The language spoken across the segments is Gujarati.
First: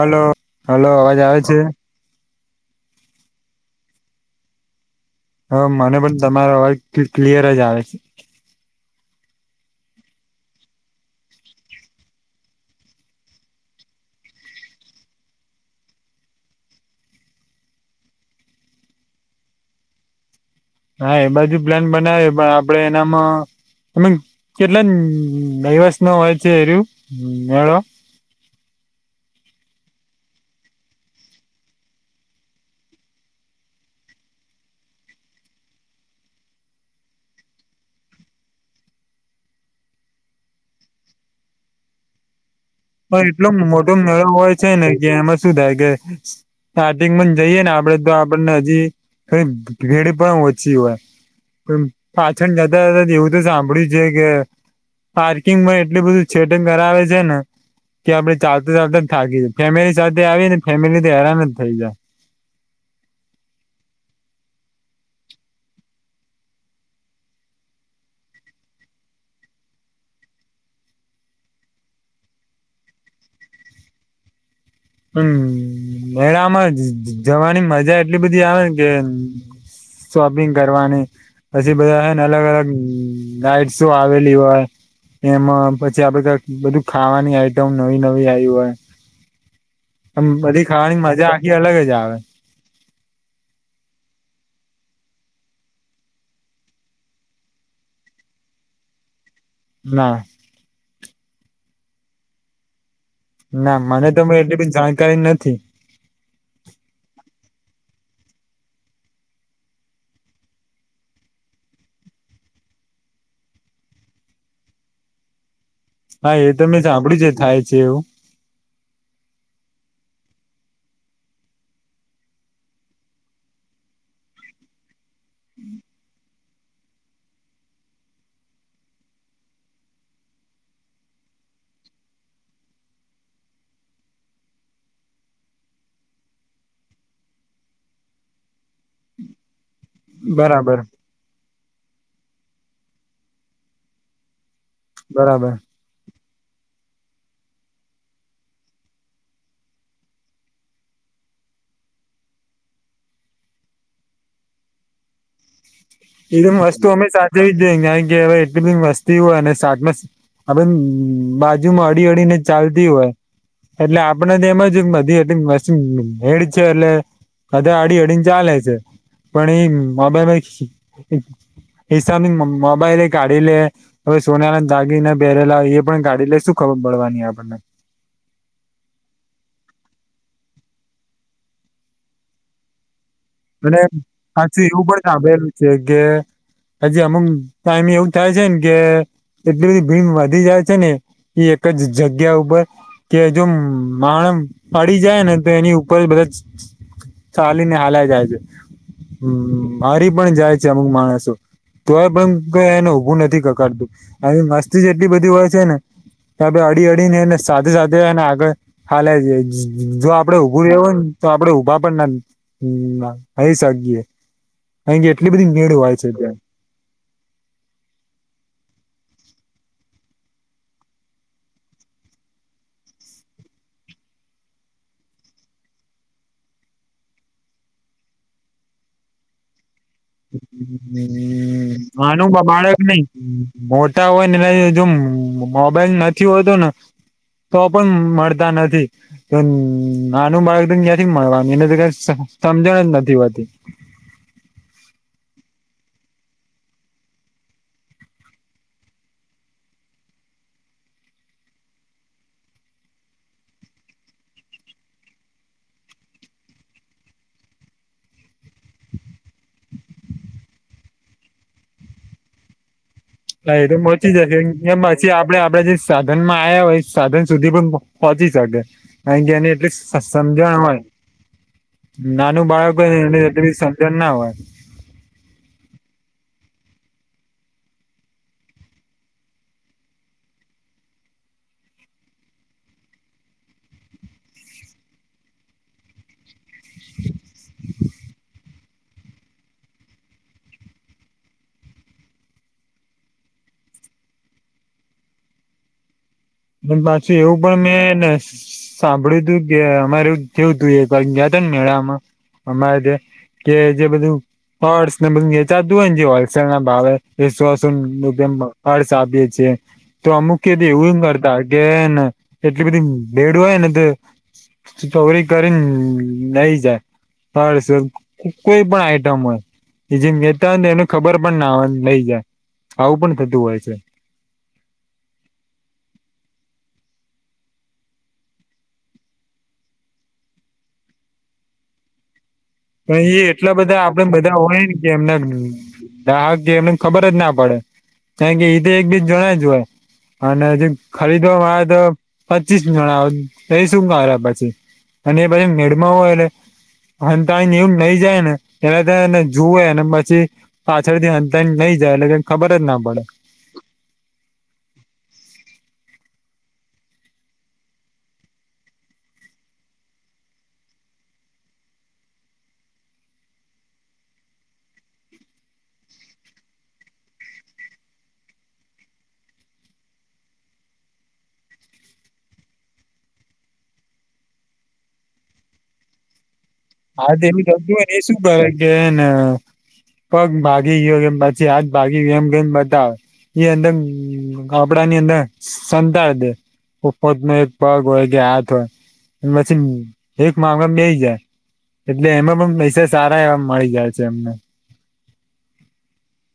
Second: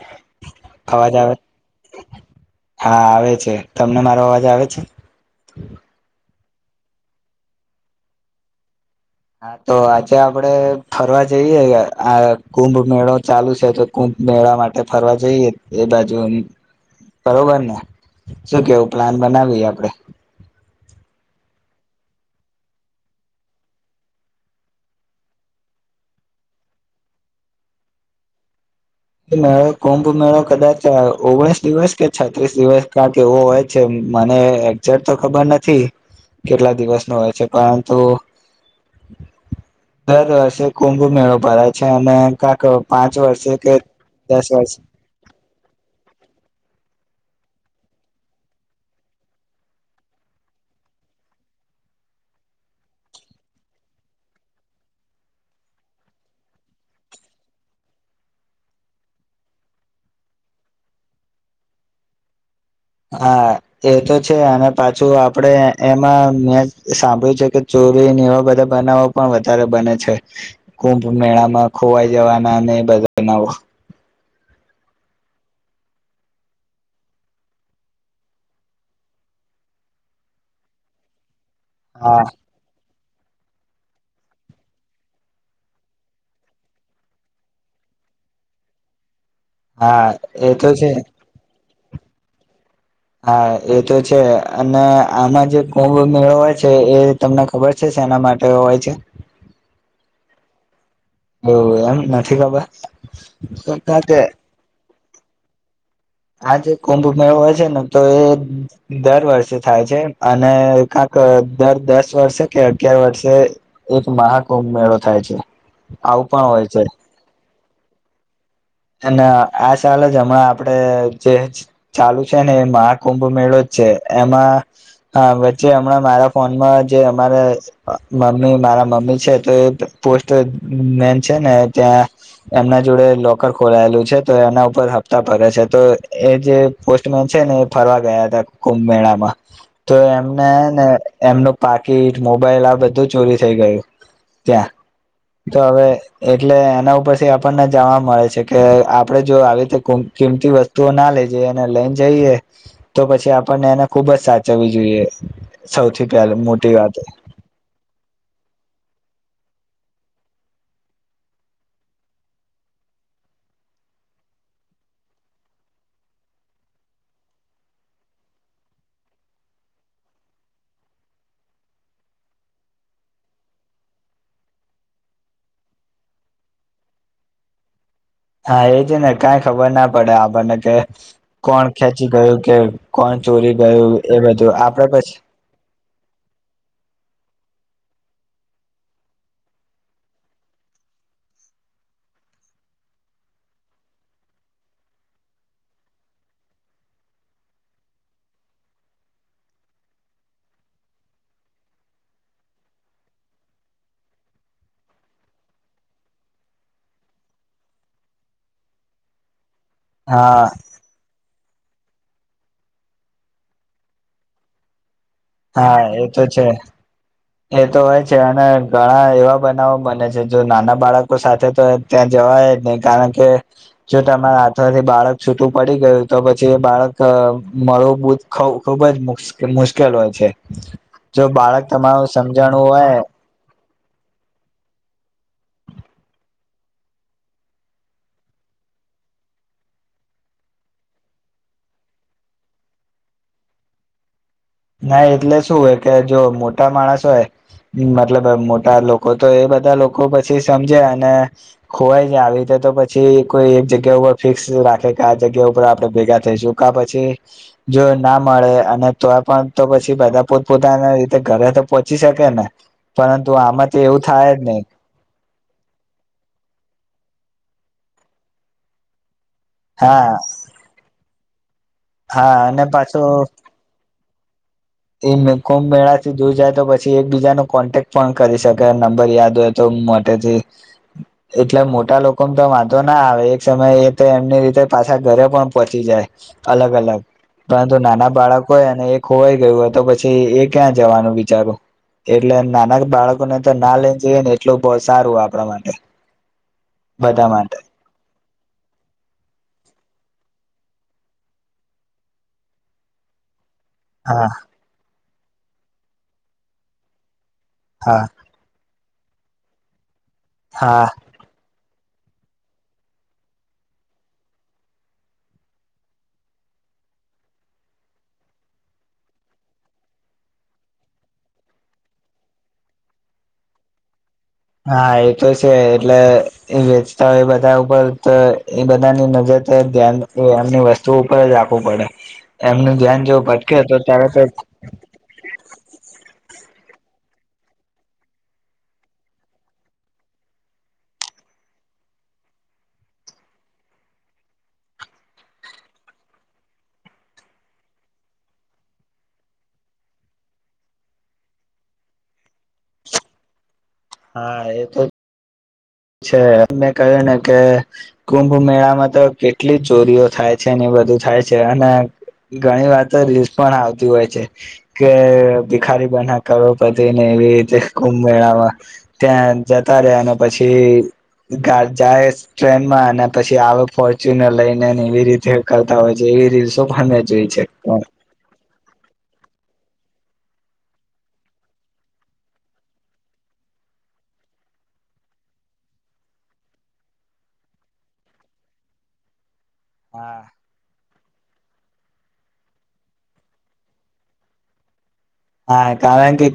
હલો, હલો, અવાજ આવે છે હા, આવે છે, તમને મારો અવાજ આવે છે હ, મને પણ તમારો અવાજ ક્લિયર જ આવે છે હા, તો આજે આપડે ફરવા જઈએે આ કુંભ મેળો ચાલુ છે તો કુંભ મેળા માટે ફરવા જઈએ એ બાજુ, બરોબર ને શું કેવું? પ્લાન બનાવી આપડે. હા, એ બાજુ પ્લાન બનાવે પણ આપડે એનામાં. અ કેટલા દિવસ નો હોય છે એર્યું મેળો. [inaudible] મેળો કુંભ મેળો કદાચ ઓગણીસ દિવસ કે છત્રીસ દિવસ કં કે એવો હોય છે. મ એક્જેક્ટ તો ખબર નથી કેટલા દિવસ નો હોય છે, પરંતુ. દર વર્ષે કુંભ મેળો ભરા છે અને. કક પાંચ પણ એટલો વર્ષે કે મોટો મેળો દસ હોય વર્ષે છે ને કે એમાં શું થાય કે. સારિંગ જ જઈએે ને આપડે તો આપણને હજી થ ભીડ પણ ઓછી હોય. પાછળ જતા જતા એવું તો સાંભળ્યું છે કે. પાર્કિંગ માં એટલ બધું છેટિંગ કરાવે છે ને. કે આપડે ચાલતા ચાલતા થાકી જાય ફેમિલી સાથે આવી ને ફેમિલી હેરાન જ થઈ જાય. [inaudible] હા, એ તો છે અને પાછું આપડે એમાં મેં સાંભળ્યું છે કે. [unintelligible] એવા બધા બનાવો પણ વધારે બને છે કુંભ મેળામાં ખોવાઈ જવાના અને. બનાવ [inaudible] હમ્મ એ આમાં જવાની મજા એટલી બધી આવે કે. શોપિંગ કરવાની પછી બધા છે, ને હા અલગ અલગ. ગાઈડ શું આવેલી હોય. એમાં પછી આપડે ક બધું ખાવાની આઈટમ નવી નવી આવી હોય. હા આમ એ બધી તો છે ખાવાની મજા આખી અલગ જ આવે. હા એ તો છે અને આમાં જે કુંભ મેળવય છે, એ તમને ખબર છે. ના માટે હોય છે? ના. તો એમ નથી ખબર. ના કારણ મને કે તો એટલી બી જાણકારી નથી. આ જે કુંભ મેળો હોય ને તો એ દર વર્ષે થાય છે અને કક દર દસ વર્ષે. અગયાર વર્ષે એક મહાકુંભ મેળો થાય છે. આવું હા પણ એ હોય તમે સાંભળું છે, થાય છે એવું. અને આ ચાલ જ હણા આપડે જે ચાલુ છે ને એ મહાકુંભ મેળો. એ હ વચચે હમણાં મારા ફોનમાં જે અમારા મમ્મી. મમ્મી છે મે છેને ત્યાં એમના જોડે. ખોલાયેલું છે તો એના ઉપર હપ્તા ભરે છે, તો એ જે પોસ્ટમેન છે ને એ ફરવા ગયા હતા. કુંભ મેળામાં. તો એવું એમને બરાબર ને એમનું પાકીટ મોબાઈલ આ બધું ચોરી થઈ ગયું. ત્યાં બરાબર તો હવે એટલે એના ઉપરથી આપણને જાવા મળે છે. કે આપડે જો આવી રીતે કિંમતી વસ્તુઓ ના લે જઈએ અને લઈને જઈએ તો પછી. આપણને એને ખુબ જ સાચવવી જોઈએ. સૌથી પહેલા એંગ મોટી વાત વસ્તુઓમે સાધવીે હ ગવા એટંગ વસ્તુ. તી હોય ને શાક આપ બાજુમાં અળી અડીને ચાલતી હોય. એટલે આપડ તો એમાં જ નથીી એટ મેડ છે એટલે. અધ અડી અડીને ચાલે છે પણ એ મોબાઈ. હિસાબની મોબાઈલ કાઢી લે હવે સોના ના દાગી ના બેહેરેલા એ પણ કાઢી લે શું ખબર. મળળવાની આપણને. હા, એ છે ને કઈ ખબર ના પડે આપણને કે કોણ ખેંચી ગયું કે. કોણ ચોરી અને ગયું એ બધું સાચું એવું આપડે પણ પછી સાંભેલું છે, કે હજી અમુક. ટાઈમ એવું થાય છે ને કે એટલી બધી ભીડ વધી જાય છે ને. એક જ જગ્યા ઉપર કે જો માણસ પડી જાય ને તો એની ઉપર બધા. ચાલીને હલાય જાય છે. હમ મારી પણ જાય છે અમુક માણસો. તોય પણ ક એને ઉઊભું નથી કકાડતું આવી મસ્તી જેટલી બધી હોય છે ને. ત અડી અડીને એ સાથે સાથે અને આગળ હા. જો આપડે હા ઉઊભું રહેવું હોયને તો આપડે ઉભા પણ ના. હ શકીય અહી એટલી બધી મેળ હા હોય એ છે તો જે. એ તો હોય છે અને ઘણા એવા બનાવો બને છે જો નાના બાળકો સાથે તો ત્યાં જવાય. નહી કારણ કે જો તમારા હાથમાંથી બાળક છૂટું પડી ગયું તો પછી એ બાળક. મળું બ ખુબ જ મુશ્કેલ હોય છે જો બાળક તમારો. નાનું બાળક નહી. મોટા હોય ને એ જો મોબાઈલ નથી હોતો ને. તો પણ મળતા નથી આનું બાળ ક્યાંથી મળવાનું એને તો ક. સમજણ જ નથી હોતી. ના એટલે શું હોય કે જો મોટા માણસ હોય. મતલબ મોટા લોકો તો એ બધા લોકો પછી સમજે અને ખોવાય છે આવી રતે. તો પછી કોઈ એક જગ્યા ઉપર ફિક્સ રાખે કે આ જગ્યા ઉપર આપે ભેગા થઈશું કે પછી. જો ના મળે અને તો આપ. પણ તો પછી બધા પોતપ પોતાના રીતે ઘરે તો પોહોંચી શકે ને. પરંતુ હા એ આમાં તો એવું મોચી થાય જશે જ નહી એમ પછી આપડે આપડે જે સાધન માં આવ્યા હોય સાધન સુધી પણ પહોંચી શકે અ કેની એટલી હા સમજણય હા નાનું અને બાળક હો પાછો એ એ સમજણ ના હોય એ કુંભ મેળા થી દૂર જાય તો પછી એકબીજા ન કોન્ટેક્ટ પણ કરી શકે નંબર યાદ હોય તો મોથી એટલે મોટા લોકો તો વાંધો ના આવે એક સમયે એ તો એમની રીતે પાછા ઘરે પણ પહોંચી જાય અલગ અલગ પરંતુ નાના બાળકોય અને એક હોોવાય ગયું હત તો પછી એ ક્યાં જવાનું વિચારું એટલે નાના બાળકોને તો ના લઈને જઈએ ને એટલું બહ સારું આપણા માટે પાછું બધા એવું માટે પણ મેંને સાંભળ્યું તું કે અમારે જેવું હતું એ ત મેળામાં અમારે જે કે જે બધું હા હોર્ડસ ને બધું વેચાતું હોય જે હોલસેલ ના ભાવે એ સોસો હા અર્શ આપે છે તો અમુક કે હા દેવું એ ને એટલી બધી બેડું હોય ને તો ચોરી કરીને નઈ જાય હર્સ કોઈ પણ આઈટમ હોય એ જે નેતા હોય ને એને ખબર પણ ના નઈ જાય આવું પણ થતું હોય છે હા એ તો છે એટલે એ વેચતા હોય બધા ઉપર તો એ બધાની નજર ધ્યાન એમની વસ્તુ ઉપર જ રાખવું પડે એમનું ધ્યાન પણ જો એ એટલા ભટકે તો બધા આપડ તરત જ બધા હોય ને કે એમના દાક એમને ખબર જ ના પડે કારણ કે એઈ તો એકબીજ જણ જ હોય અને હજ ખરીદવાવામાં આવે તો પચીસ જણા એ શું કરે પછી અને એ પછ મેળમાં હો એટલે એવમ નઈ જાય ને એટલેને જુવે ને પછી પાછળથી અ નહી જાય એ ખબર જ ના પડે હા એ તો છે મેં કહ્યું ને કે કુંભ મેળામાં તો કેટલી ચોરીઓ થાય છે એની બધી બધું થાય છે અને ઘણી વાત તો રીલ પણ આવતી હોય છે કે ભિખારી બના કરો બધીને એ રીતે કુંભ મેળામાં ત્યાં જતા રહ્યા અને પછી જાય ટ્રેનમાં અને પછી આવે ફોર્ચ્યુનર લઈને ને એવી રીતે કરતા હોય છે એવી રી હા તો એનું થુંને એ શું કરે કેને પગ ભાગી ગયો કેમ પછી આજ ભાગી ગયયો એમ કેમ બતાવે એ અંદર આપડા ની અંદર સંતા છે ઉપત નો એક પગ હોય કે હાથ હોય પછી એક મામલા બેય જાય એટલે એમાં પણ પૈસા સારા એવા મળી જાય છે એમને હા કારણ કે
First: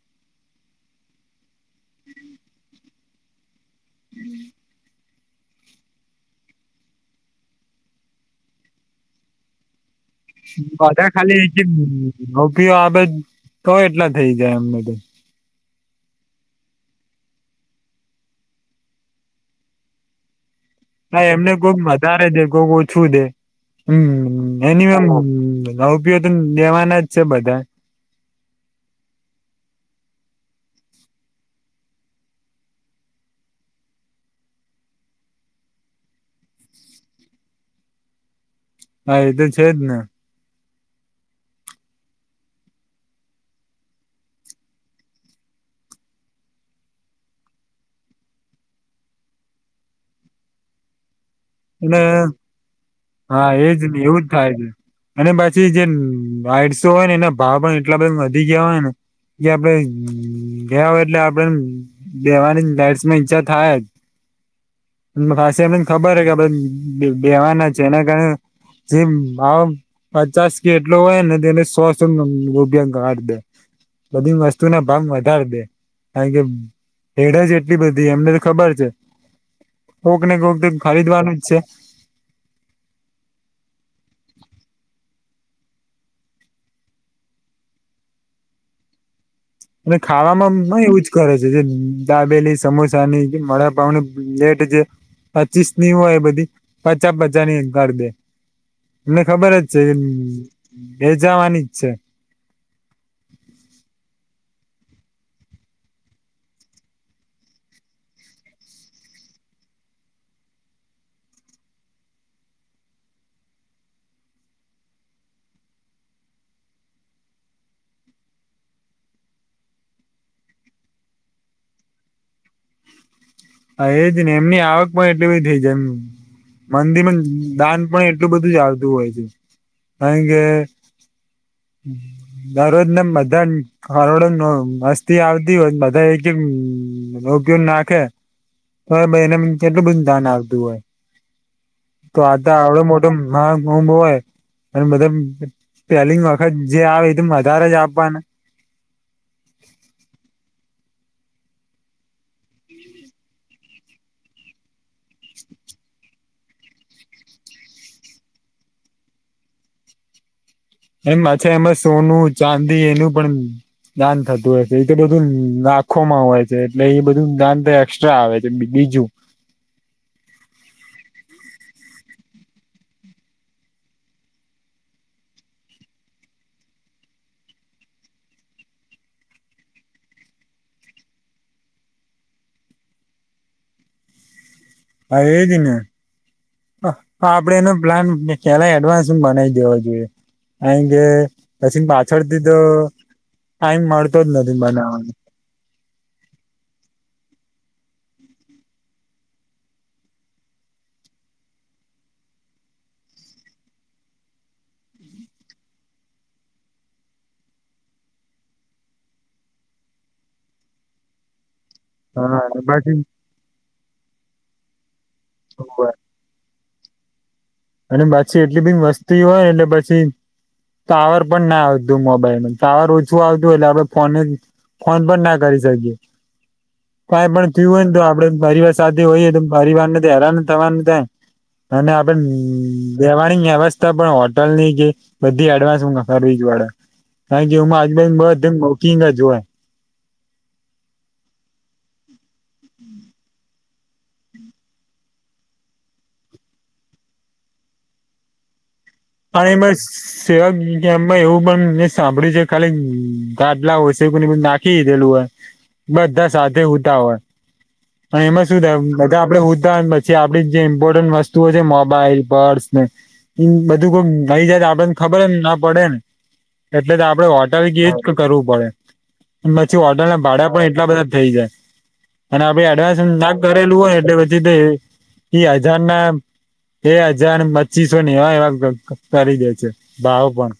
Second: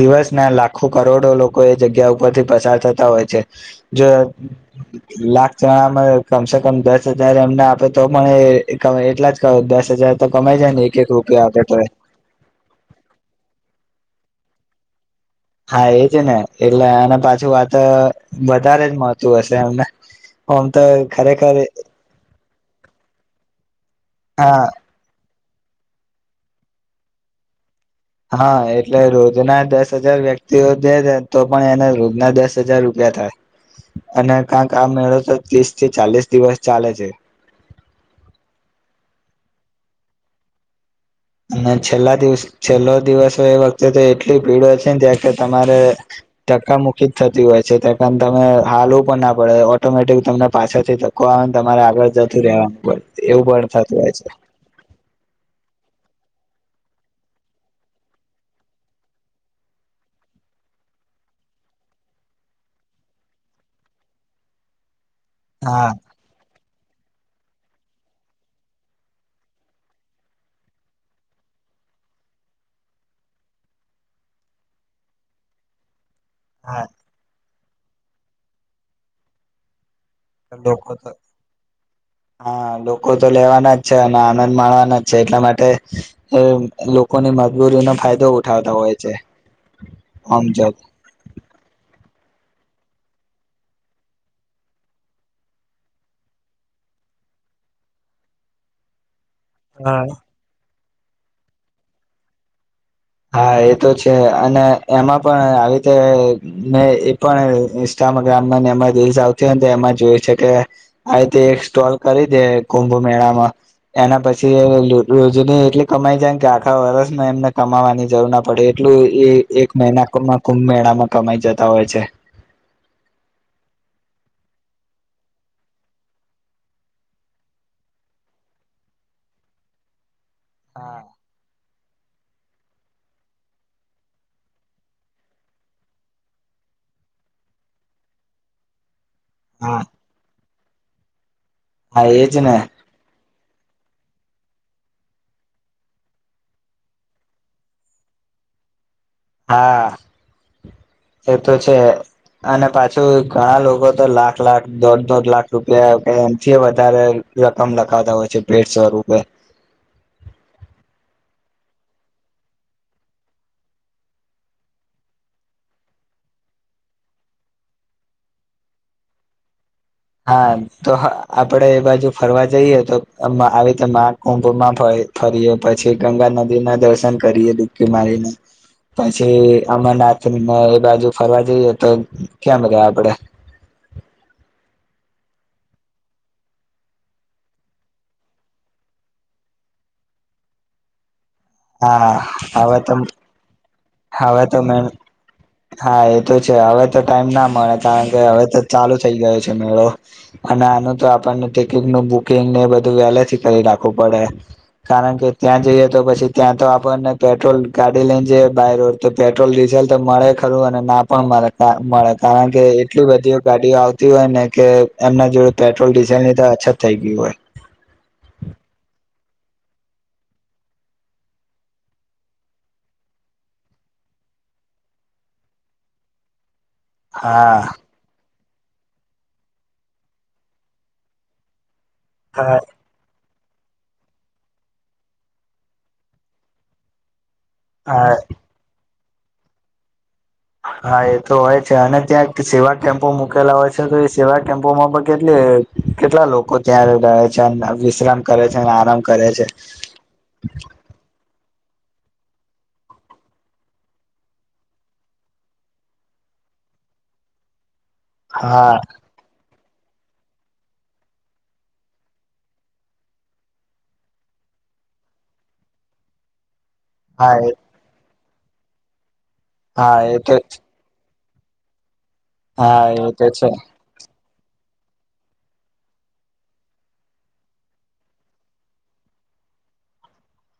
દિવસ ના લાખો કરોડો લોકો એ જગ્યા ઉપર થી પ ચાલતા તાથતા હોય છે જો લાખ જણામાં કમસે કમ દસ હજાર એમને આપે તો પણ એટલા જ કર દસ હજાર તો કમાઈ જાય ને એક એક અધા ખાલી રૂપિયા હ આપે તો રૂપિઓ આપે તો એટલા થઈ જાય અમબધુ હા એ છે ને એટલે આને પાછું વાત વધારે જ મળતું હશે એમને આમ તો હા એમને ખરેખર કોક મારે દે કોક ઓછું દે હમ હા એની એમ ન ઉપયો તો લેવાના જ છે બધા હા એટલે રોજના દસ હજાર વ્યક્તિઓ જે તો પણ એના રોજના દસ હજાર રૂપિયા થાય અને કંક આ મેળો તો ત્રીસ થી ચાલીસ દિવસ ચાલે છે [inaudible] હા એ તો છે જ ને અને છેલ્લા દિવસ છેલ્લો દિવસ એ વખતે તો એટલી ભીડ છે ને ત્યાં કે તમારે ધક્કા મુુકી જ થતી હોય છે તમે હાલવું પણ ના પડે ઓટોમેટિક તમને પાછાથી આવે તમારે આગળ એટલે જતું રહેેવાનું એવું હા પણ એજ થતું ને હોય એવું છે જ થાય અને પછી જેમ આડસો હોય ને એના ભાવ પણ એટલા બ વધી ગયા હોય ને. કજે આપડે ગયા હોય એટલે આપડે દેવાની લાઈટ્સ ની ઈચ્છા થાય જ. પા સેમિંગ હા ખબર હ કે બેવાના છે એના કારણે જેમ ભાવ પચાસ કે એટલો હોય ને તેને સોસો રૂપિયા ગાઢ દે બધી વસ્તુના ભાવ વધાર દે કારણ કે હા હેડ જ એટલી બધી એમને તો ખબર છે. કોક ને કોક ત લોકો તો ખરીદવાનું. જ છે હા લોકો તો લેવાના જ છે અને આનંદ માળવા ના છે એટલા માટે લોકોની મજબૂરીનો ફાયદો ઉઠાવતા હોય છે. અને ખાવામાં મ હા એવુંજ કરે છે જે ડાબેલી સમોસા ની ક વડાપાંવની પ્લેટ છે. પચીસ ની હોય એ બધી પચા પચા ની કરી દે એમને ખબર જ છે એ એ જવાની જ છે. હા એ તો છે અને એમાં પણ આવી રીતે મે એ પણ ઇન્સ્ટા ગામ દે એમા જોઈ શકે થાય એ સ્તોર કરી દે કો કો ની મેળામાં એના પછી રોજની એટલી કમાઈ જાય કે આખા વર્ષ એમને કમાવા ની જરૂર ના પડે એટલું એ એક મહિનામાં કુંભ મેળામાં કમાઈ જતા હોય છે. હા એજ ને એમની આવક પણ એટલી બધી થઈ જાય એમ મંદિરમ દાન પણ એટલું બધું જ આવતું હોય છે. કારણ કે હા દરોજના બધા ખરોડો મસ્તી આવતી હો બધા એજ રોગ્ય નાખે તો એને કેટલું બધું દાન આવતું હોય. હા તો એજ આ તો ને આવડો મોટો [unintelligible] હોય અને બધા પેલીંગ ખત જે આવે એ તે વધારે જ આપવાના હા એ તો છે. અને પાછું ઘણા લોકો તો લાખ લાખ દોઢ દોઢ લાખ રૂપિયા કે એમથી વધારે રકમ લખાતા હોય છે ભેડ સ્વરૂપે એમ છા એમાં સોનું ચાંદી એનું પણ દાન થતું હોય છે એ તો બધું નાખોમાં હોય છે એટલે એ બધું દાન તો એક્સ્ટ્રા આવે છે બીજું બીજું હા તો આપડે એ બાજુ ફરવા જઈએ તો આવી રીતે [unintelligible] ફરીએ પછી ગંગા નદીના દર્શન કરીએ ડુબકી મારીને. પછી અમરનાથને એ બાજુ ફરવા જઈએ તો કેમ રે આપડે [inaudible] એ જ ને આપડે એનો પ્લાન ક્યારે એડવાન્સ બનાવી દેવો જોઈએ કારણ કે પછી હા પાછળથી તો હવે ટાઈમ મળતો જ હવે નથી તો મે બનાવવાનો. હા એ તો છે હવે તો ટાઈમના મળે કારણ કે હવે તો ચાલુ થઈ જાય છે મેળો અને આનું તો આપણને ટિકિટ નું બુકિંગ. બધું વેલેથી કરી નાખવું પડે કારણ કે ત્યાં જઈએ તો પછી. ત્યાં તો આપણને પેટ્રોલ ગાડી લઈન જતા રઉં કે પેટ્રોલ ડીઝલ તો મળે ખરું અને ના પણ મળે. ના મળે હા કારણ અને કે પછી એટલી બધી ગાડીઓ આવતી હોય ને કે એમના જોડે પેટ્રોલ ડીઝલની તો અછત થઇ ગયું હોય. અને બાછી એટલી બી વસ્તી હોય એટલે પછી. ટાવર પણ ના આવતું મોબાઈલ ટાવર ઓછું આવતું એટલે આપડે ફોન ફોન પણ ના કરી શકીએ કઈ પણ હા થયું હોયને તો આપડે પરિવાર સાથે હોઈએ તો પરિવારને તો હેરાન થવાનું ત અને આપ હા હમ રહેેવાની વ્યવસ્થા પણ હોટલની જે બધી એડવાન્સ હું કરવી જ પડે. થઇ જુમમાં આજબન હા બધ બુકીંગ જ હોય. હા એ તો હોય છે અને ત્યાં સેવા કેમ્પો મૂકેલા હોય છે તો એ સેવા કેમ્પોમાં પણ કેટલી કેટલા લોકો ત્યાં રહે છે વિશ્રામ કરે છે આરામ. કરે છે પણ એમાં સેવ કેમાં એવું પણ. સાંભળી જે ખાલી ગાટલા હોય છે કો નાખીીધેલું હોય. બધા સાથે હતા હોય અને એમાં શું હા થાય બધા આપડે. પછી આપડી જે ઇમ્પોર્ટન્ટ વસ્તુઓ છે મોબાઈલ પર્સ ને બધ. ું નઈ જાય તો આપડને ખબરને ના પડે ને એટલે તો આપડે હા હોટલ ક. કરવું પડે પછી હા ઓટલ એ ના તો ભાડા પણ એટલા બધા થઈ જાય. અને આપડે હા એડવાન્સ એ તો ના છે કરેલું હોય એટલે. ીધ એ હજાર ના બે હજાર પચીસો ને એ. કકાર દે છે ભાવ પણ.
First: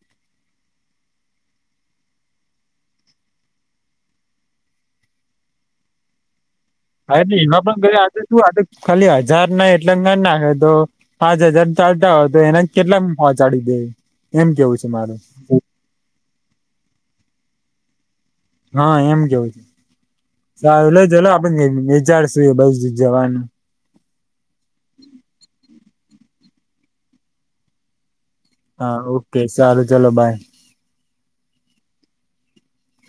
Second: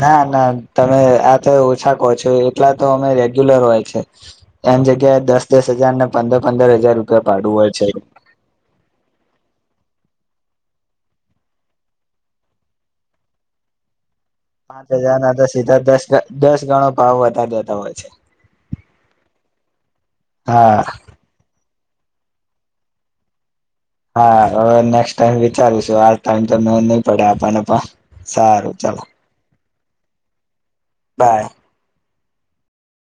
ના ના તમે આ તો ઓછા કહો છો એટલા તો અમે રેગ્યુલર હોય છે. એમ જગ્યાએ દસ દસ હજાર ને પંદર પંદર હજાર હા, રૂપિયા એટલે ભાડું એમાં હોય પણ છે ગ આજે શું આજે ખાલી હજાર ને કેટલા ના નાખે તો પાંચ હજાર ચાલતા હોય તો એના કેટલા પહોચાડી દે. એમ કેવું છે પાંચ મારું હજાર ના તો હ સીધા દસ દસ ગણો ભાવ વધાર દેતા હોય છે. હા, એમ કેવું છે. હા સારું એટલે ચલો આપન જઈ વિચારશું એ બાજુ જવાનું. હા હવે નેક્સ્ટ ટાઈમ વિચારું છું આ ટાઈમ તો નહી પડે આપને પા સારું ચાલો. સાલું ચલો બાય. બાય.